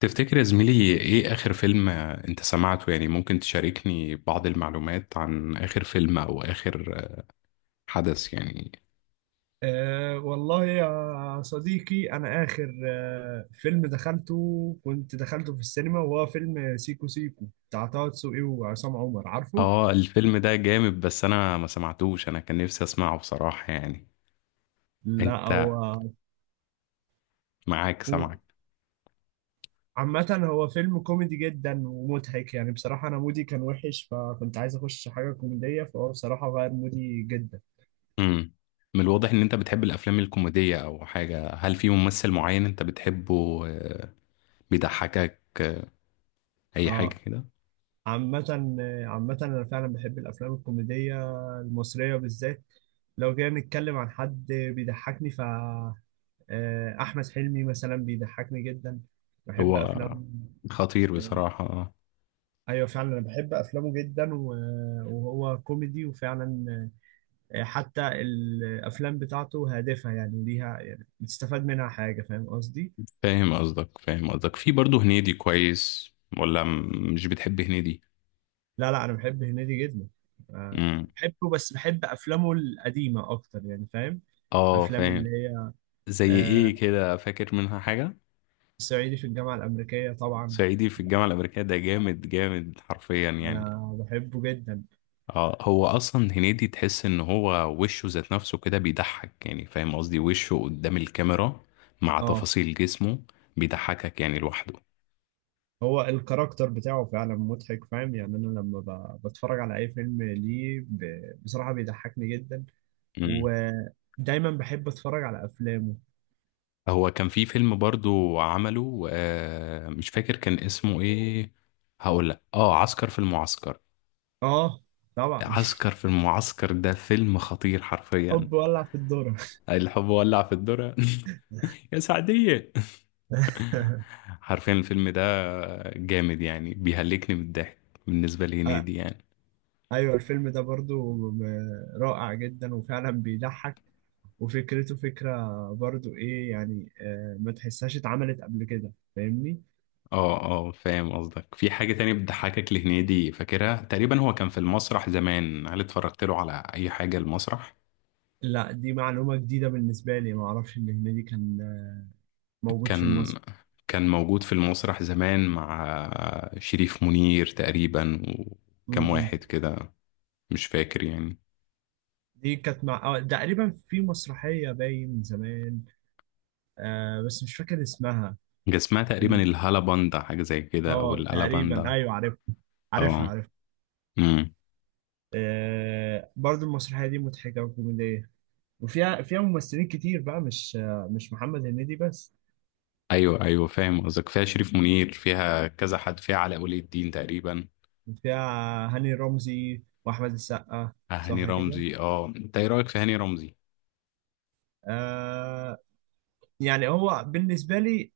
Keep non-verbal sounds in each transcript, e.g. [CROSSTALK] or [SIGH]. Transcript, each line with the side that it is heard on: left: تفتكر يا زميلي ايه اخر فيلم انت سمعته يعني، ممكن تشاركني بعض المعلومات عن اخر فيلم او اخر حدث يعني؟
right: والله يا صديقي، أنا آخر فيلم دخلته كنت دخلته في السينما، وهو فيلم سيكو سيكو بتاع طه دسوقي وعصام عمر، عارفه؟
left: اه، الفيلم ده جامد بس انا ما سمعتوش، انا كان نفسي اسمعه بصراحة يعني.
right: لا.
left: انت
right: هو
left: معاك سمعك.
right: عامة هو فيلم كوميدي جدا ومضحك، يعني بصراحة أنا مودي كان وحش، فكنت عايز أخش حاجة كوميدية، فهو بصراحة غير مودي جدا.
left: امم من الواضح ان انت بتحب الافلام الكوميدية او حاجة. هل في ممثل معين انت بتحبه، بيضحكك، اي حاجة
right: اه.
left: كده؟
right: عامة عامة أنا فعلا بحب الأفلام الكوميدية المصرية بالذات. لو جينا نتكلم عن حد بيضحكني، ف آه، أحمد حلمي مثلا بيضحكني جدا، بحب
left: هو
right: أفلامه.
left: خطير
right: آه،
left: بصراحة.
right: أيوة فعلا أنا بحب أفلامه جدا وهو كوميدي، وفعلا حتى الأفلام بتاعته هادفة، يعني ليها يعني بتستفاد منها حاجة، فاهم قصدي؟
left: فاهم قصدك، فاهم قصدك. في برضه هنيدي كويس ولا مش بتحب هنيدي؟
right: لا أنا بحب هنيدي جدا. آه،
left: امم
right: بحبه، بس بحب أفلامه القديمة أكتر، يعني فاهم؟
left: اه،
right: أفلام
left: فاهم.
right: اللي هي
left: زي ايه
right: آه،
left: كده؟ فاكر منها حاجة؟
right: صعيدي في الجامعة الأمريكية طبعا،
left: صعيدي في الجامعة الأمريكية ده جامد جامد حرفيا يعني.
right: أنا بحبه جدا.
left: اه، هو اصلا هنيدي تحس ان هو وشه ذات نفسه كده بيضحك يعني، فاهم قصدي؟ وشه قدام الكاميرا مع
right: اه،
left: تفاصيل جسمه بيضحكك يعني لوحده.
right: هو الكاركتر بتاعه فعلا مضحك، فاهم يعني، أنا لما بتفرج على أي فيلم ليه بصراحة بيضحكني جدا، ودايما بحب أتفرج على أفلامه.
left: هو كان في فيلم برضو عمله، مش فاكر كان اسمه ايه. هقول لك، عسكر في المعسكر.
right: اه، طبعا.
left: عسكر في المعسكر ده فيلم خطير
right: [LAUGHS]
left: حرفيا.
right: حب ولع في الدورة.
left: الحب ولع في الدرة. [LAUGHS] يا سعدية.
right: [LAUGHS]
left: [LAUGHS] حرفيا الفيلم ده جامد يعني، بيهلكني بالضحك بالنسبة
right: آه،
left: لهنيدي يعني.
right: ايوه الفيلم ده برضو رائع جدا، وفعلا بيضحك، وفكرته فكرة برضو ايه، يعني ما تحسهاش اتعملت قبل كده، فاهمني؟
left: اه، اه، فاهم قصدك. في حاجة تانية بتضحكك لهنيدي فاكرها تقريبا؟ هو كان في المسرح زمان، هل اتفرجت له على اي حاجة المسرح؟
right: لا، دي معلومة جديدة بالنسبة لي، ما اعرفش ان هنيدي كان موجود في
left: كان
right: المسرح.
left: كان موجود في المسرح زمان مع شريف منير تقريبا،
right: م-
left: وكم واحد
right: م.
left: كده، مش فاكر يعني.
right: دي كانت مع تقريبا في مسرحية باين من زمان، آه، بس مش فاكر اسمها.
left: كان اسمها تقريبا الهالاباندا، حاجة زي كده، أو
right: اه تقريبا،
left: الألاباندا.
right: ايوه عارف، عارفها
left: اه.
right: عارفها
left: امم
right: آه، برضو المسرحية دي مضحكة وكوميدية، وفيها ممثلين كتير بقى، مش مش محمد هنيدي بس،
left: أيوه، أيوه، فاهم قصدك. فيها شريف منير، فيها كذا حد، فيها علاء ولي الدين تقريبا.
right: فيها هاني رمزي واحمد السقا.
left: هاني
right: صح كده.
left: رمزي، انت ايه رأيك في هاني رمزي؟
right: آه، يعني هو بالنسبة لي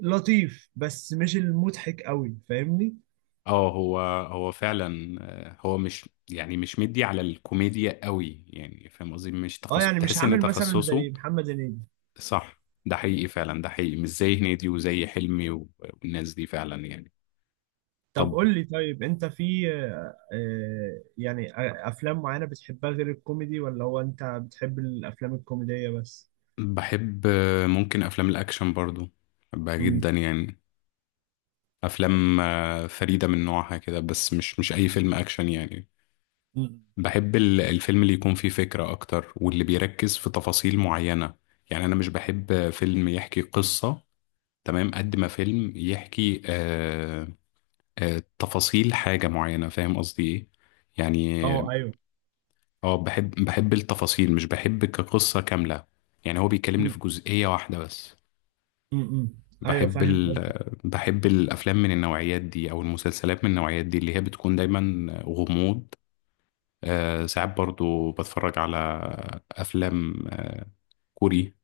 right: لطيف، بس مش المضحك قوي، فاهمني؟
left: اه، هو فعلا، هو مش يعني مش مدي على الكوميديا قوي يعني، فاهم قصدي؟ مش
right: اه،
left: تخصص،
right: يعني مش
left: تحس ان
right: عامل مثلا
left: تخصصه.
right: زي محمد هنيدي.
left: صح، ده حقيقي فعلا، ده حقيقي، مش زي هنيدي وزي حلمي والناس دي فعلا يعني.
right: طب
left: طب،
right: قول لي، طيب انت في افلام معينة بتحبها غير الكوميدي، ولا هو انت بتحب الافلام الكوميدية بس؟
left: بحب، ممكن أفلام الأكشن برضو بحبها
right: مم.
left: جدا يعني. أفلام، فريدة من نوعها كده، بس مش أي فيلم أكشن يعني.
right: مم.
left: بحب الفيلم اللي يكون فيه فكرة أكتر، واللي بيركز في تفاصيل معينة. يعني أنا مش بحب فيلم يحكي قصة تمام قد ما فيلم يحكي تفاصيل حاجة معينة، فاهم قصدي إيه؟
right: اه
left: يعني،
right: ايوه.
left: اه، بحب التفاصيل، مش بحب كقصة كاملة يعني. هو بيكلمني في
right: مم.
left: جزئية واحدة بس.
right: مم. مم. ايوه
left: بحب
right: فاهم
left: ال...
right: قصدك.
left: بحب الأفلام من النوعيات دي أو المسلسلات من النوعيات دي اللي هي بتكون دايما غموض. ساعات برضو بتفرج على أفلام كوري،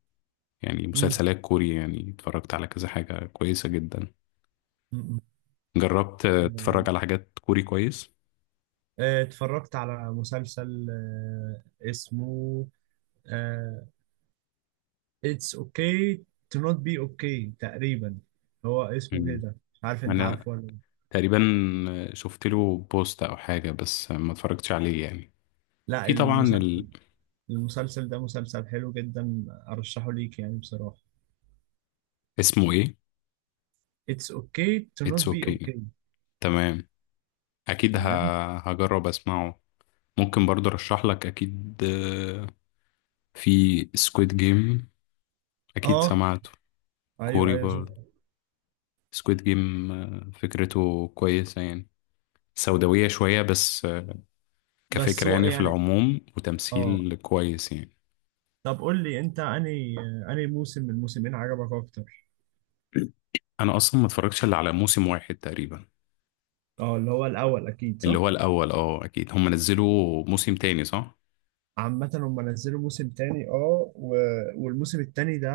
left: يعني
right: مم.
left: مسلسلات كوري يعني، اتفرجت على كذا حاجة كويسة جدا.
right: مم. مم.
left: جربت تتفرج على حاجات كوري كويس؟
right: آه، اتفرجت على مسلسل اسمه آه، It's okay to not be okay تقريبا، هو اسمه
left: مم.
right: كده، مش عارف انت
left: أنا
right: عارفه ولا لا.
left: تقريبا شفت له بوست أو حاجة بس ما اتفرجتش عليه يعني.
right: لا،
left: في طبعا.
right: المسلسل، المسلسل ده مسلسل حلو جدا، ارشحه ليك يعني بصراحة.
left: اسمه ايه؟
right: It's okay to
left: اتس
right: not be
left: اوكي،
right: okay.
left: تمام. اكيد
right: تمام.
left: هجرب اسمعه. ممكن برضه ارشح لك اكيد، في سكويد جيم، اكيد
right: اه
left: سمعته.
right: ايوه،
left: كوري
right: ايوه شوف.
left: برضه، سكويد جيم فكرته كويسة يعني، سوداوية شوية بس،
right: بس
left: كفكرة
right: هو
left: يعني في
right: يعني
left: العموم،
right: اه،
left: وتمثيل كويس يعني.
right: طب قول لي انت انهي موسم من الموسمين عجبك اكتر؟
left: انا اصلا ما اتفرجتش الا على موسم واحد تقريبا.
right: اه، اللي هو الاول اكيد،
left: اللي
right: صح؟
left: هو الاول، اكيد هم نزلوا موسم تاني، صح؟
right: عامة هم نزلوا موسم تاني، والموسم التاني ده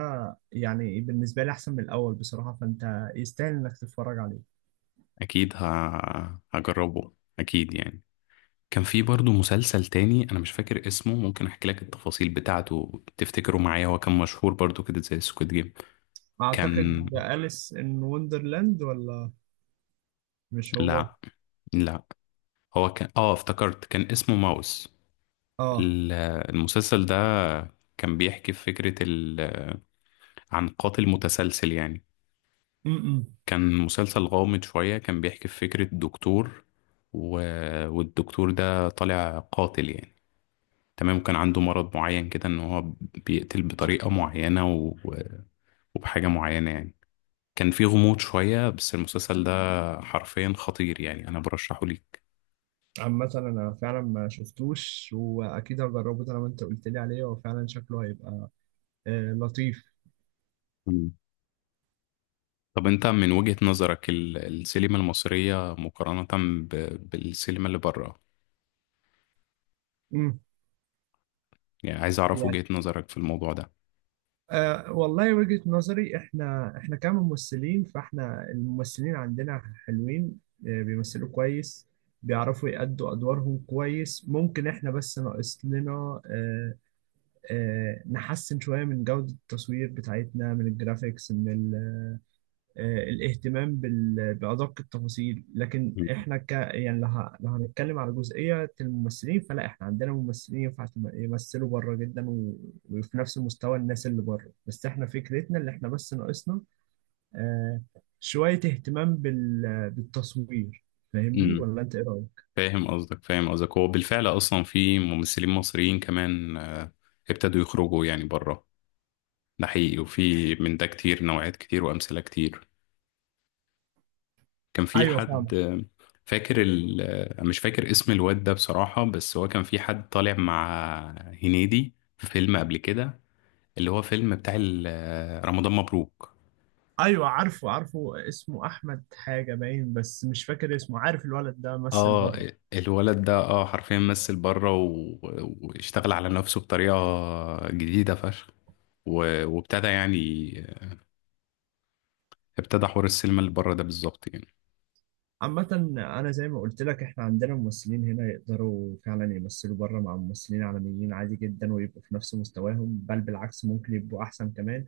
right: يعني بالنسبة لي أحسن من الأول بصراحة، فأنت يستاهل إنك تتفرج عليه.
left: اكيد هجربه اكيد يعني. كان في برضه مسلسل تاني انا مش فاكر اسمه، ممكن احكي لك التفاصيل بتاعته، تفتكره معايا؟ هو كان مشهور برضه كده زي سكويد جيم. كان
right: أعتقد ده أليس إن وندرلاند، ولا مش هو؟
left: لا، لا، هو كان، افتكرت، كان اسمه ماوس.
right: اه.
left: ال- المسلسل ده كان بيحكي في عن قاتل متسلسل يعني.
right: م-م.
left: كان مسلسل غامض شوية، كان بيحكي في فكرة دكتور، و... والدكتور ده طالع قاتل يعني، تمام. كان عنده مرض معين كده ان هو بيقتل بطريقة معينة وبحاجة معينة يعني. كان في غموض شوية بس المسلسل ده حرفيا خطير يعني، أنا برشحه ليك.
right: عامة أنا فعلا ما شفتوش، وأكيد هجربه طالما أنت قلت لي عليه، هو فعلا شكله هيبقى آه لطيف.
left: مم. طب، أنت من وجهة نظرك السينما المصرية مقارنة بالسينما اللي بره، يعني عايز أعرف
right: م.
left: وجهة نظرك في الموضوع ده.
right: والله وجهة نظري، احنا كممثلين، فاحنا الممثلين عندنا حلوين، بيمثلوا كويس، بيعرفوا يأدوا أدوارهم كويس، ممكن احنا بس ناقص لنا أه أه نحسن شوية من جودة التصوير بتاعتنا، من الجرافيكس، من الاهتمام بأدق التفاصيل. لكن
left: مم.
right: احنا ك يعني لو لو هنتكلم على جزئية الممثلين، فلا، احنا عندنا ممثلين ينفع يمثلوا بره جدا، وفي نفس مستوى الناس اللي بره، بس احنا فكرتنا اللي احنا بس ناقصنا آه، شوية اهتمام بالتصوير، فاهمني
left: امم
right: ولا انت ايه رأيك؟
left: فاهم قصدك، فاهم قصدك. هو بالفعل اصلا في ممثلين مصريين كمان، ابتدوا يخرجوا يعني بره، ده حقيقي، وفي من ده كتير، نوعيات كتير، وامثله كتير. كان في
right: ايوه
left: حد
right: فاهم.
left: مش فاكر اسم الواد ده بصراحة، بس هو كان في حد طالع مع هنيدي في فيلم قبل كده، اللي هو فيلم بتاع رمضان مبروك.
right: ايوه عارفه، اسمه احمد حاجة باين، بس مش فاكر اسمه، عارف الولد ده مثل
left: اه،
right: بره.
left: الولد ده حرفيا مثل بره واشتغل على نفسه بطريقة جديدة فشخ، و... وابتدى يعني، ابتدى حوار السينما اللي بره ده بالظبط يعني.
right: عامة أنا زي ما قلت لك، إحنا عندنا ممثلين هنا يقدروا فعلا يمثلوا بره مع ممثلين عالميين عادي جدا، ويبقوا في نفس مستواهم، بل بالعكس ممكن يبقوا أحسن كمان.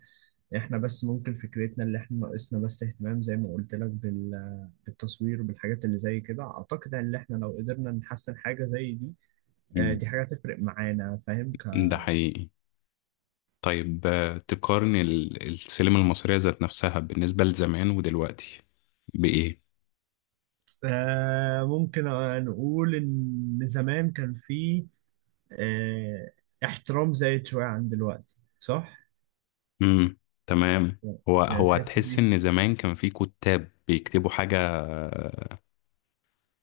right: إحنا بس ممكن فكرتنا اللي إحنا ناقصنا بس اهتمام، زي ما قلت لك بالتصوير وبالحاجات اللي زي كده، أعتقد إن إحنا لو قدرنا نحسن حاجة زي دي،
left: مم.
right: دي حاجة تفرق معانا، فاهم ك...
left: ده حقيقي. طيب، تقارن السينما المصرية ذات نفسها بالنسبة لزمان ودلوقتي بإيه؟
right: ممكن نقول إن زمان كان في آه، احترام زايد شوية عن دلوقتي، صح؟
left: امم تمام. هو
right: يعني
left: هو
right: تحس
left: تحس
right: بيه.
left: ان زمان كان في كتاب بيكتبوا حاجه،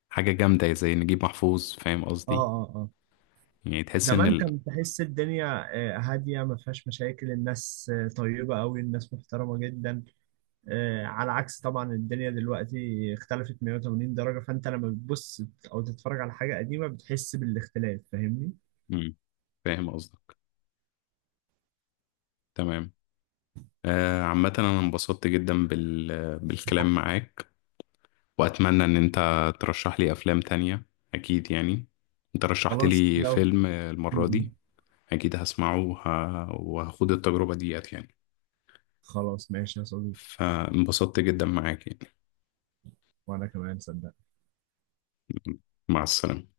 left: حاجه جامده زي نجيب محفوظ، فاهم قصدي؟
right: اه،
left: يعني تحس ان
right: زمان كان تحس الدنيا هادية، ما فيهاش مشاكل، الناس طيبة قوي، الناس محترمة جدا، على عكس طبعا الدنيا دلوقتي، اختلفت 180 درجة، فانت لما بتبص او تتفرج على حاجة قديمة بتحس بالاختلاف، فاهمني؟
left: امم فاهم قصدي، تمام. عامه انا انبسطت جدا بالكلام معاك، واتمنى ان انت ترشح لي افلام تانية اكيد يعني، انت رشحت
right: خلاص
left: لي
right: لو
left: فيلم
right: م-
left: المره
right: م.
left: دي، اكيد هسمعه وهاخد التجربه ديت يعني،
right: خلاص ماشي يا صديقي.
left: فانبسطت جدا معاك يعني.
right: وانا كمان صدق.
left: مع السلامه.